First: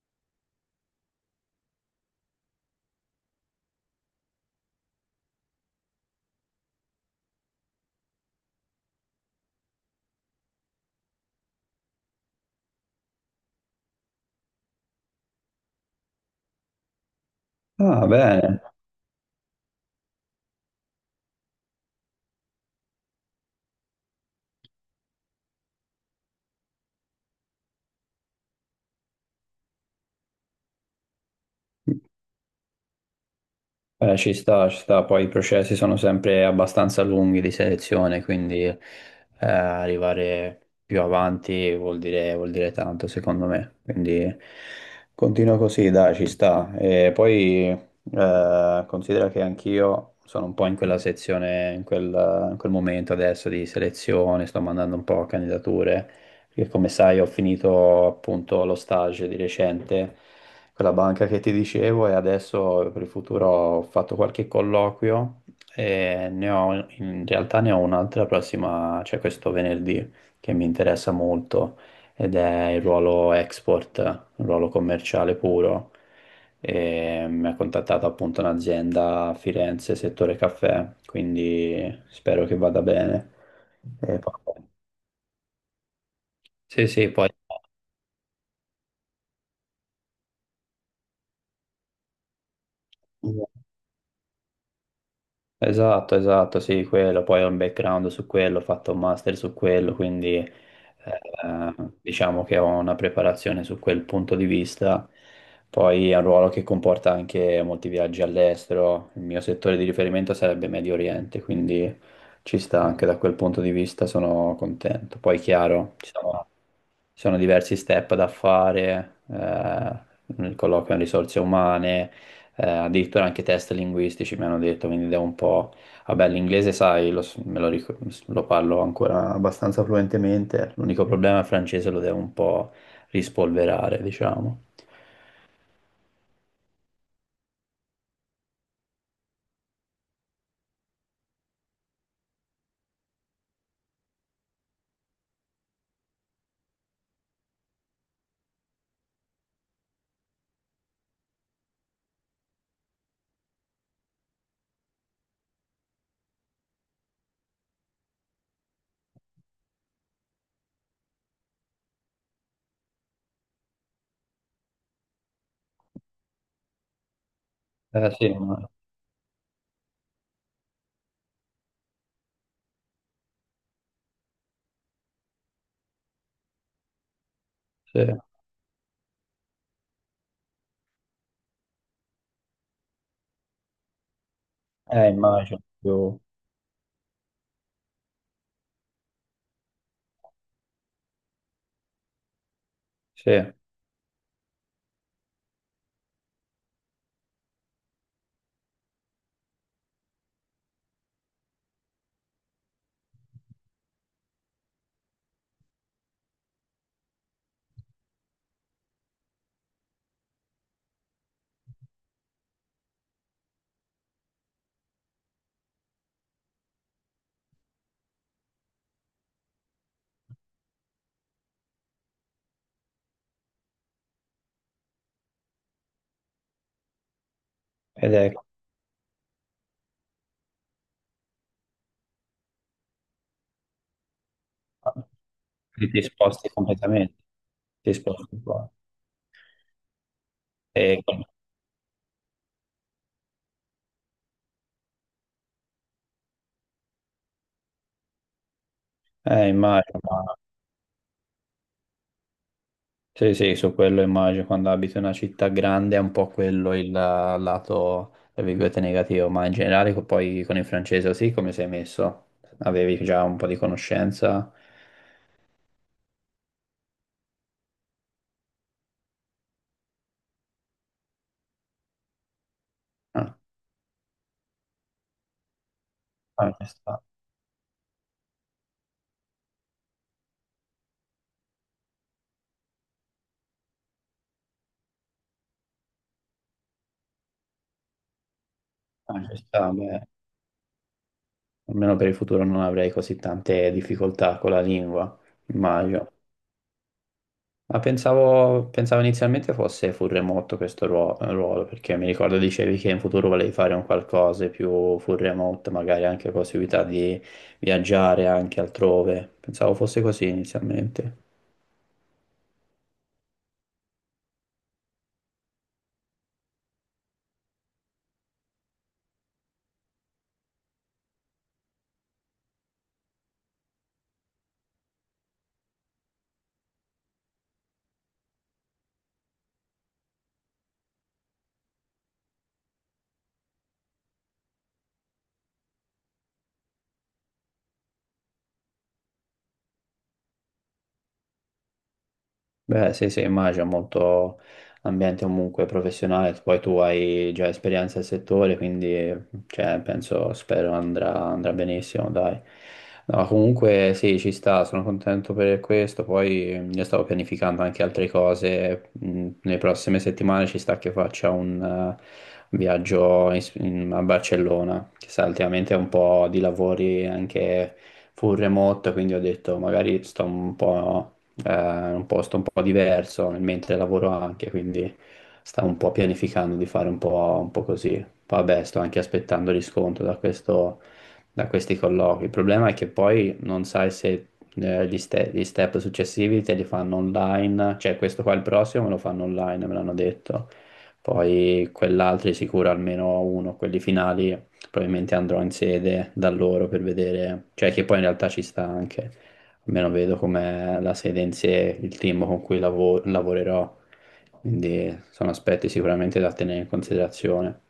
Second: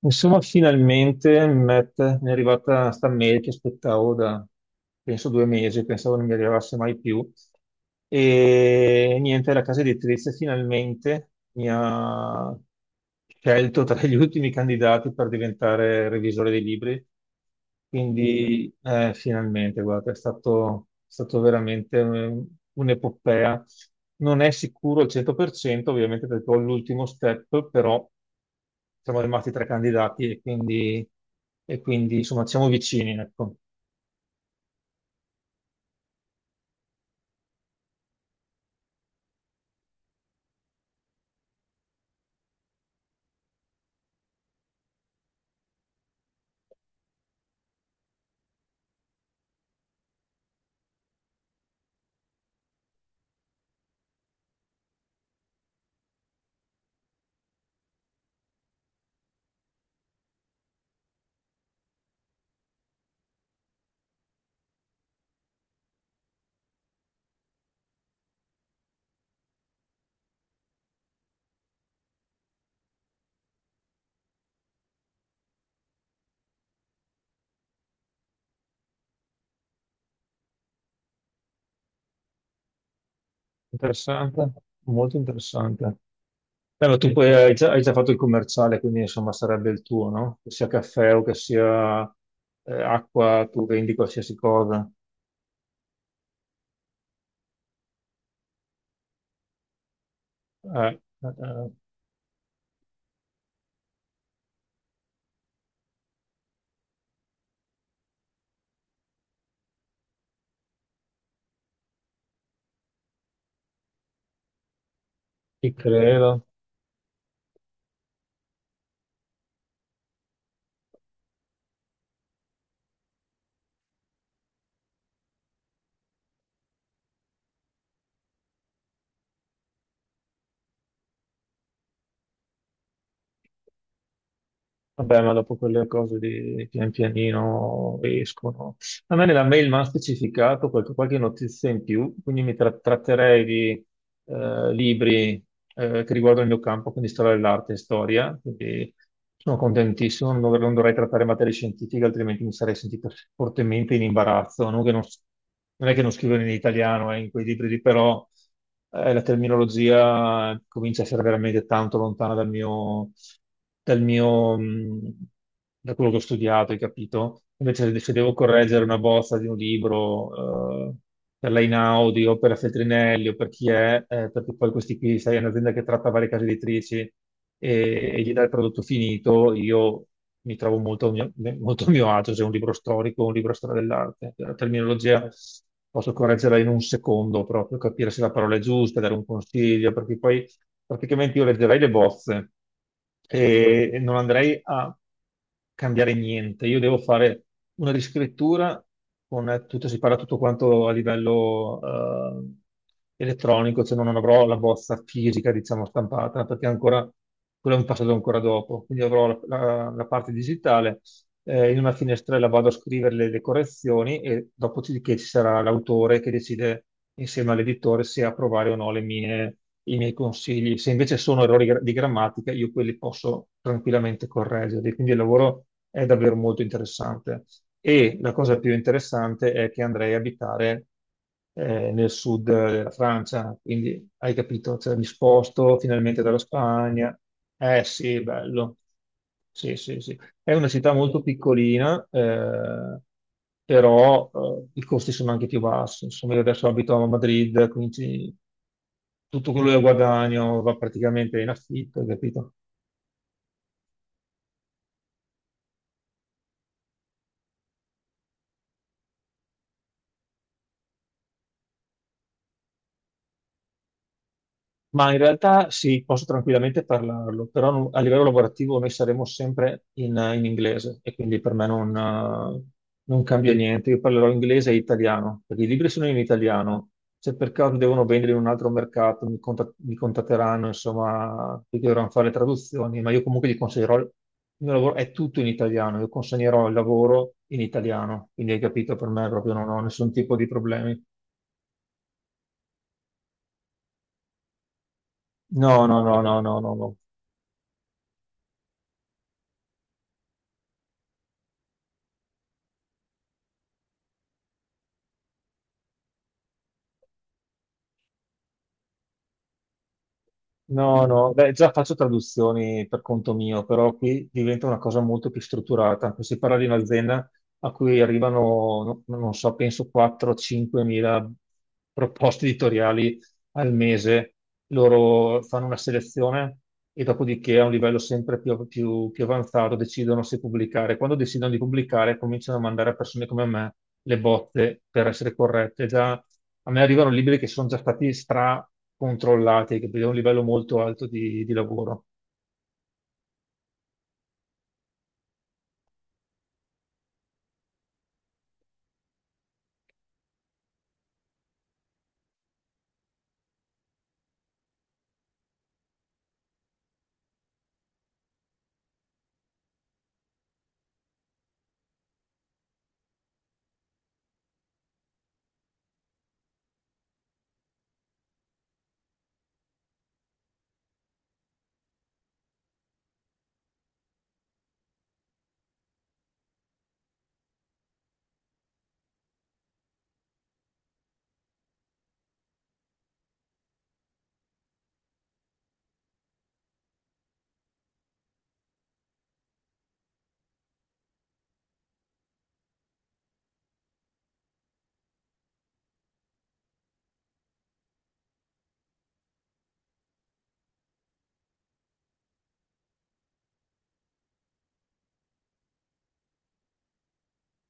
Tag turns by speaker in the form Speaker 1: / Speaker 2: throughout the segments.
Speaker 1: Insomma, finalmente Matt, mi è arrivata sta mail che aspettavo da, penso, 2 mesi, pensavo non mi arrivasse mai più. E niente, la casa editrice finalmente mi ha scelto tra gli ultimi candidati per diventare revisore dei libri.
Speaker 2: Ah, bene.
Speaker 1: Quindi, finalmente, guarda, è stato veramente un'epopea. Non è sicuro al 100%, ovviamente, perché ho l'ultimo step, però siamo rimasti tre candidati e quindi, insomma siamo vicini, ecco.
Speaker 2: Ci sta, ci sta, poi i processi sono sempre abbastanza lunghi di selezione, quindi arrivare più avanti vuol dire tanto secondo me, quindi continua così, dai, ci sta. E poi considera che anch'io sono un po' in quella sezione, in quel momento adesso di selezione, sto mandando un po' candidature. Perché come sai ho finito appunto lo stage di recente con la banca che ti dicevo e adesso per il futuro ho fatto qualche colloquio e ne ho, in realtà ne ho un'altra prossima, cioè questo venerdì, che mi interessa molto ed è il ruolo export, un ruolo commerciale puro. E mi ha contattato appunto un'azienda a Firenze, settore caffè, quindi spero che vada bene. E poi-
Speaker 1: Interessante, molto interessante.
Speaker 2: sì,
Speaker 1: Beh, ma
Speaker 2: sì,
Speaker 1: tu
Speaker 2: poi...
Speaker 1: poi hai già fatto il commerciale, quindi insomma sarebbe il tuo, no? Che sia caffè o che sia acqua, tu vendi qualsiasi cosa.
Speaker 2: Esatto, esatto, sì, quello, poi ho un background su quello, ho fatto un master su quello, quindi
Speaker 1: Eh, eh, eh,
Speaker 2: diciamo che ho una preparazione su quel punto di vista. Poi è un ruolo che comporta anche molti viaggi all'estero, il mio settore di riferimento sarebbe Medio Oriente, quindi ci sta anche da quel punto di vista, sono contento. Poi
Speaker 1: ti
Speaker 2: chiaro, ci
Speaker 1: credo.
Speaker 2: sono ci sono diversi step da fare, il colloquio in risorse umane, addirittura anche test linguistici mi hanno detto, quindi devo un po'... Vabbè, l'inglese, sai, lo, s- me lo, ric- lo parlo ancora abbastanza fluentemente, l'unico problema è il francese, lo devo un po' rispolverare, diciamo.
Speaker 1: Vabbè, ma dopo quelle cose di pian pianino escono. A me nella mail mi hanno specificato qualche notizia in più, quindi mi tratterei di libri che riguardano il mio campo, quindi storia dell'arte e storia, quindi sono contentissimo, non dovrei trattare materie scientifiche, altrimenti mi sarei sentito fortemente in imbarazzo, non è che non scrivo in italiano in quei libri, lì, però la terminologia comincia a essere veramente tanto lontana dal mio, dal mio, mh, da quello che ho studiato, hai capito? Invece
Speaker 2: Eh
Speaker 1: se
Speaker 2: sì,
Speaker 1: devo
Speaker 2: ma-
Speaker 1: correggere una bozza di un libro per l'Einaudi o per la Feltrinelli o per chi è, perché poi questi qui, sai, è un'azienda che tratta varie case editrici e,
Speaker 2: sì.
Speaker 1: e gli dà il prodotto finito. Io mi trovo molto a mio agio se è un libro storico o un libro di storia dell'arte. La terminologia
Speaker 2: Immagino
Speaker 1: posso
Speaker 2: più...
Speaker 1: correggerla in un secondo proprio, capire se la parola è giusta, dare un consiglio, perché poi praticamente io leggerei le bozze
Speaker 2: Sì, ed
Speaker 1: e non andrei a cambiare niente. Io devo fare una riscrittura con tutto, si parla tutto quanto a livello eh, elettronico, cioè non avrò la bozza fisica, diciamo, stampata, perché ancora quello è un passaggio ancora dopo. Quindi avrò la parte digitale in una finestrella vado a scrivere le correzioni e dopodiché ci sarà l'autore che decide insieme all'editore se approvare o no i miei consigli. Se invece sono errori di grammatica, io quelli posso tranquillamente correggerli. Quindi il lavoro è davvero molto interessante. E la
Speaker 2: è...
Speaker 1: cosa più interessante è che andrei a abitare nel sud della Francia, quindi hai capito, cioè, mi sposto
Speaker 2: Ti
Speaker 1: finalmente dalla
Speaker 2: sposti completamente,
Speaker 1: Spagna. Eh
Speaker 2: ti
Speaker 1: sì,
Speaker 2: sposti qua.
Speaker 1: bello. Sì, sì, sì. È una città
Speaker 2: E-
Speaker 1: molto piccolina, però i costi sono anche più bassi. Insomma, io adesso abito a Madrid, quindi tutto quello che
Speaker 2: immagino.
Speaker 1: guadagno va praticamente in affitto, capito?
Speaker 2: Sì, sì, su quello immagino, quando abiti in una città grande è un po' quello il lato, tra virgolette, negativo, ma in generale poi con il francese così come sei messo? Avevi già un po' di conoscenza?
Speaker 1: Ma in realtà sì, posso tranquillamente parlarlo, però a livello lavorativo noi saremo sempre in inglese e quindi per me non
Speaker 2: Ah,
Speaker 1: cambia niente. Io parlerò inglese e italiano, perché i libri sono in
Speaker 2: ah, ci
Speaker 1: italiano.
Speaker 2: sta,
Speaker 1: Se per caso devono vendere in un altro mercato, mi contatteranno, insomma, perché dovranno fare le traduzioni, ma io comunque gli consiglierò. Il mio lavoro è tutto in italiano, io consegnerò il lavoro in italiano, quindi hai capito, per
Speaker 2: ah,
Speaker 1: me
Speaker 2: ci
Speaker 1: proprio
Speaker 2: sta,
Speaker 1: non ho
Speaker 2: beh,
Speaker 1: nessun tipo di problemi.
Speaker 2: almeno per il futuro non avrei così tante difficoltà con la lingua,
Speaker 1: No, no,
Speaker 2: immagino.
Speaker 1: no, no, no, no, no.
Speaker 2: Pensavo inizialmente fosse full remote questo ruolo, perché mi ricordo dicevi che in futuro volevi fare un qualcosa più full remote, magari anche possibilità di viaggiare anche altrove. Pensavo fosse così
Speaker 1: No,
Speaker 2: inizialmente.
Speaker 1: no, beh, già faccio traduzioni per conto mio, però qui diventa una cosa molto più strutturata. Qui si parla di un'azienda a cui arrivano, no, non so, penso 4-5 mila proposte editoriali al mese. Loro fanno una selezione e dopodiché a un livello sempre più avanzato decidono se pubblicare. Quando decidono di pubblicare cominciano a mandare a persone come me le botte per essere corrette. Già, a me arrivano libri che sono già stati stra-controllati, che vedono un livello molto alto di lavoro.
Speaker 2: Beh, sì, sì, immagino molto ambiente comunque professionale, poi tu hai già esperienza nel settore, quindi cioè, penso, spero andrà, andrà benissimo, dai. No, comunque sì, ci sta, sono contento per questo, poi io stavo pianificando anche altre cose, nelle prossime settimane ci sta che faccia un viaggio a Barcellona, che sa, ultimamente è un po' di lavori anche full remote, quindi ho detto magari sto un po' un posto un po' diverso, mentre lavoro anche, quindi stavo un po' pianificando di fare un po' così. Poi vabbè, sto anche aspettando riscontro da questo, da questi colloqui. Il problema è che poi non sai se gli step successivi te li fanno online, cioè questo qua il prossimo me lo fanno online, me l'hanno detto. Poi quell'altro di sicuro almeno uno, quelli finali, probabilmente andrò in sede da loro per vedere, cioè che poi in realtà ci sta anche almeno vedo com'è la sede in sé, il team con cui lavorerò, quindi sono aspetti sicuramente da tenere in considerazione.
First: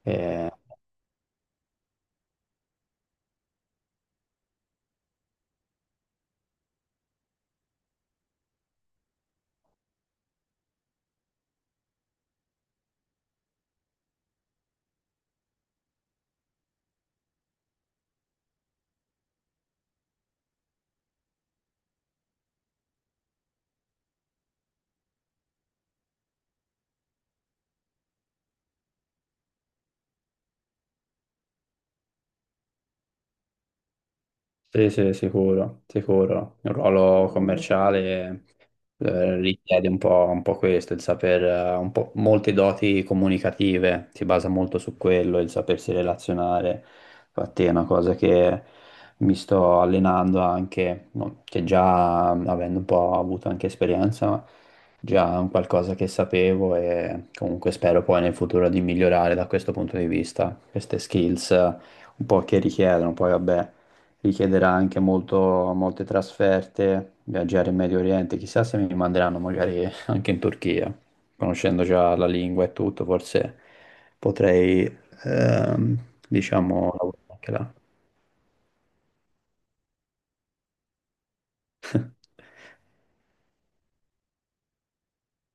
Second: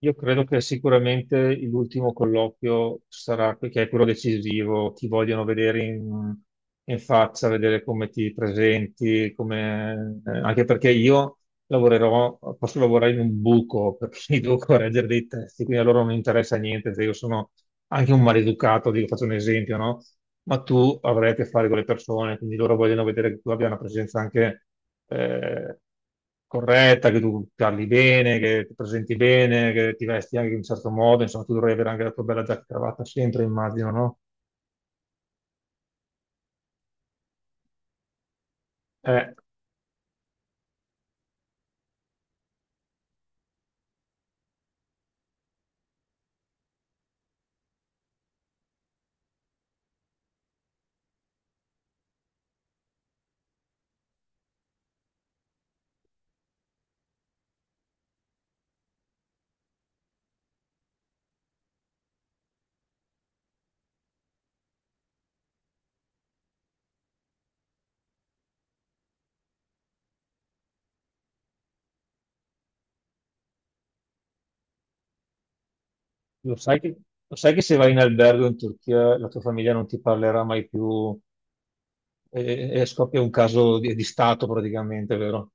Speaker 1: Io credo
Speaker 2: Eh,
Speaker 1: che sicuramente l'ultimo colloquio sarà, che è quello decisivo, ti vogliono vedere in faccia, vedere come ti presenti, anche perché io lavorerò, posso lavorare in un buco perché devo correggere dei testi, quindi a loro non interessa niente, cioè io sono anche un maleducato, dico, faccio un esempio, no? Ma tu avrai a che fare con le persone, quindi loro vogliono vedere che tu abbia una presenza anche eh, corretta, che tu parli bene, che ti presenti bene, che ti vesti anche in un certo modo, insomma, tu dovrai avere anche la tua bella giacca e cravatta sempre, immagino, no?
Speaker 2: Sì, sì, sicuro, sicuro. Il ruolo commerciale
Speaker 1: Eh,
Speaker 2: richiede un po' questo, il saper, un po' molte doti comunicative, si basa molto su quello, il sapersi relazionare. Infatti è una cosa che mi sto allenando anche, no, che già avendo un po' avuto anche esperienza, ma già è un qualcosa che sapevo e comunque spero poi nel futuro di migliorare da questo punto di vista, queste skills un po' che richiedono, poi vabbè richiederà anche molto, molte trasferte, viaggiare in Medio Oriente, chissà se mi manderanno magari anche in Turchia, conoscendo già la lingua e tutto, forse potrei, ehm,
Speaker 1: lo sai
Speaker 2: diciamo,
Speaker 1: che,
Speaker 2: lavorare
Speaker 1: lo
Speaker 2: anche
Speaker 1: sai che
Speaker 2: là.
Speaker 1: se vai in albergo in Turchia la tua famiglia non ti parlerà mai più e scoppia un caso di stato praticamente, vero?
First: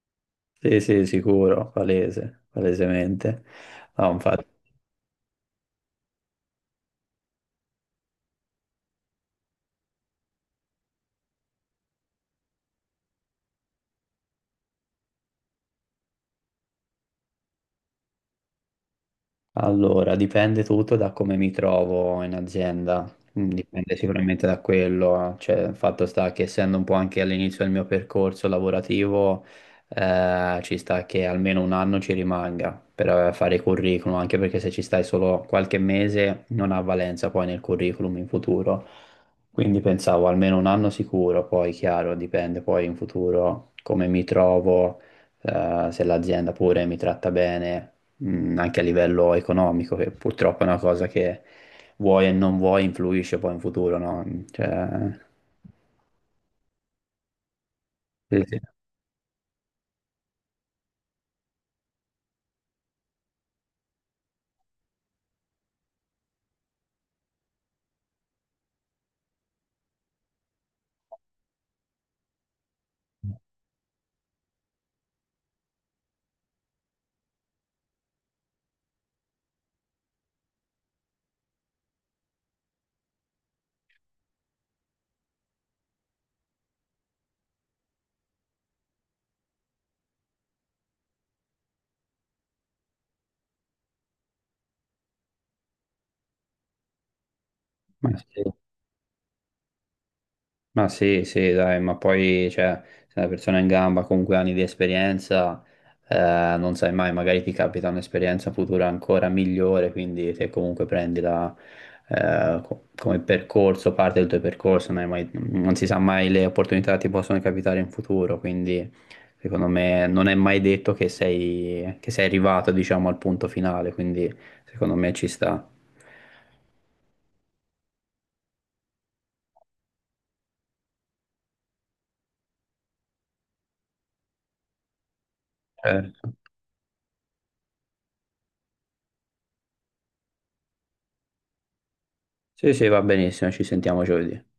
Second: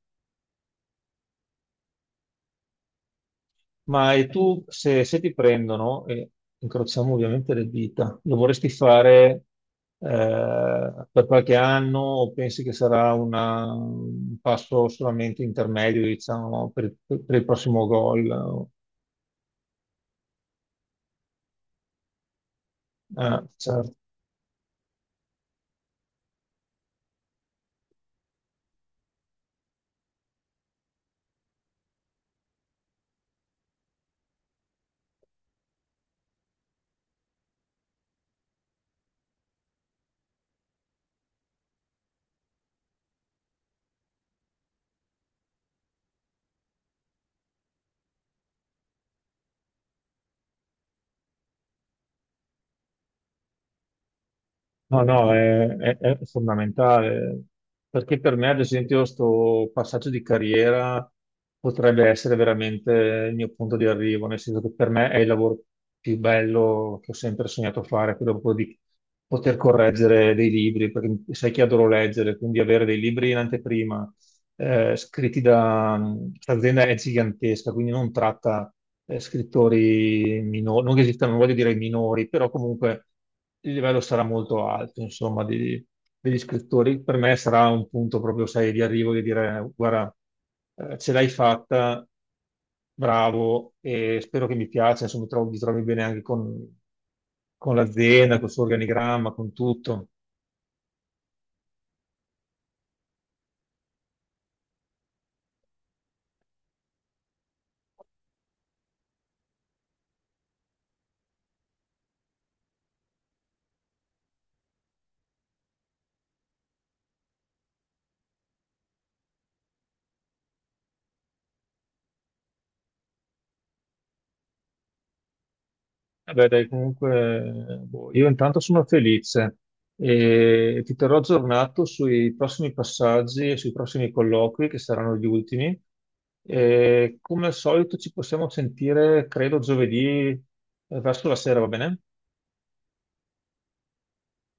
Speaker 2: Sì, sì, sicuro, palese, palesemente. No,
Speaker 1: Ma e
Speaker 2: infatti.
Speaker 1: tu, se ti prendono, e incrociamo ovviamente le dita, lo vorresti fare per qualche anno o pensi che sarà un passo solamente intermedio, diciamo, per il prossimo gol?
Speaker 2: Allora, dipende tutto da come mi trovo in azienda.
Speaker 1: Certo.
Speaker 2: Dipende sicuramente da quello, cioè il fatto sta che essendo un po' anche all'inizio del mio percorso lavorativo, ci sta che almeno 1 anno ci rimanga per fare i curriculum, anche perché se ci stai solo qualche mese non ha valenza poi nel curriculum in futuro, quindi pensavo almeno 1 anno sicuro, poi chiaro, dipende poi in futuro come mi trovo se l'azienda pure mi tratta bene, anche a livello economico, che purtroppo è una cosa che vuoi e non vuoi influisce poi in futuro, no?
Speaker 1: No,
Speaker 2: Cioè,
Speaker 1: no, è fondamentale, perché per
Speaker 2: sì,
Speaker 1: me, ad
Speaker 2: sì.
Speaker 1: esempio, sto passaggio di carriera potrebbe essere veramente il mio punto di arrivo, nel senso che per me è il lavoro più bello che ho sempre sognato fare, quello proprio di poter correggere dei libri, perché sai che adoro leggere, quindi avere dei libri in anteprima, scritti da. Questa azienda è gigantesca, quindi non tratta scrittori minori, non che esistano, non voglio dire minori, però comunque il livello sarà molto alto, insomma, degli scrittori. Per me sarà un punto proprio, sai, di arrivo di dire, guarda, ce l'hai fatta, bravo, e spero che mi piaccia, insomma, mi trovi bene anche con
Speaker 2: Ma
Speaker 1: l'azienda,
Speaker 2: sì.
Speaker 1: col suo organigramma, con tutto.
Speaker 2: Ma sì, sì, dai, ma poi, cioè, se una persona è in gamba comunque ha anni di esperienza, non sai mai, magari ti capita un'esperienza futura ancora migliore, quindi se comunque prendi la, come percorso, parte del tuo percorso, non hai mai- non si sa mai le opportunità che ti possono capitare in futuro, quindi secondo me non è mai detto che sei arrivato, diciamo, al punto finale, quindi secondo me ci sta.
Speaker 1: Vabbè, dai, comunque, boh, io intanto sono felice e ti terrò aggiornato sui prossimi passaggi e sui prossimi colloqui che saranno gli ultimi.
Speaker 2: Eh,
Speaker 1: E come al solito ci possiamo sentire, credo, giovedì verso la sera, va bene?
Speaker 2: sì, sì, va benissimo, ci sentiamo giovedì.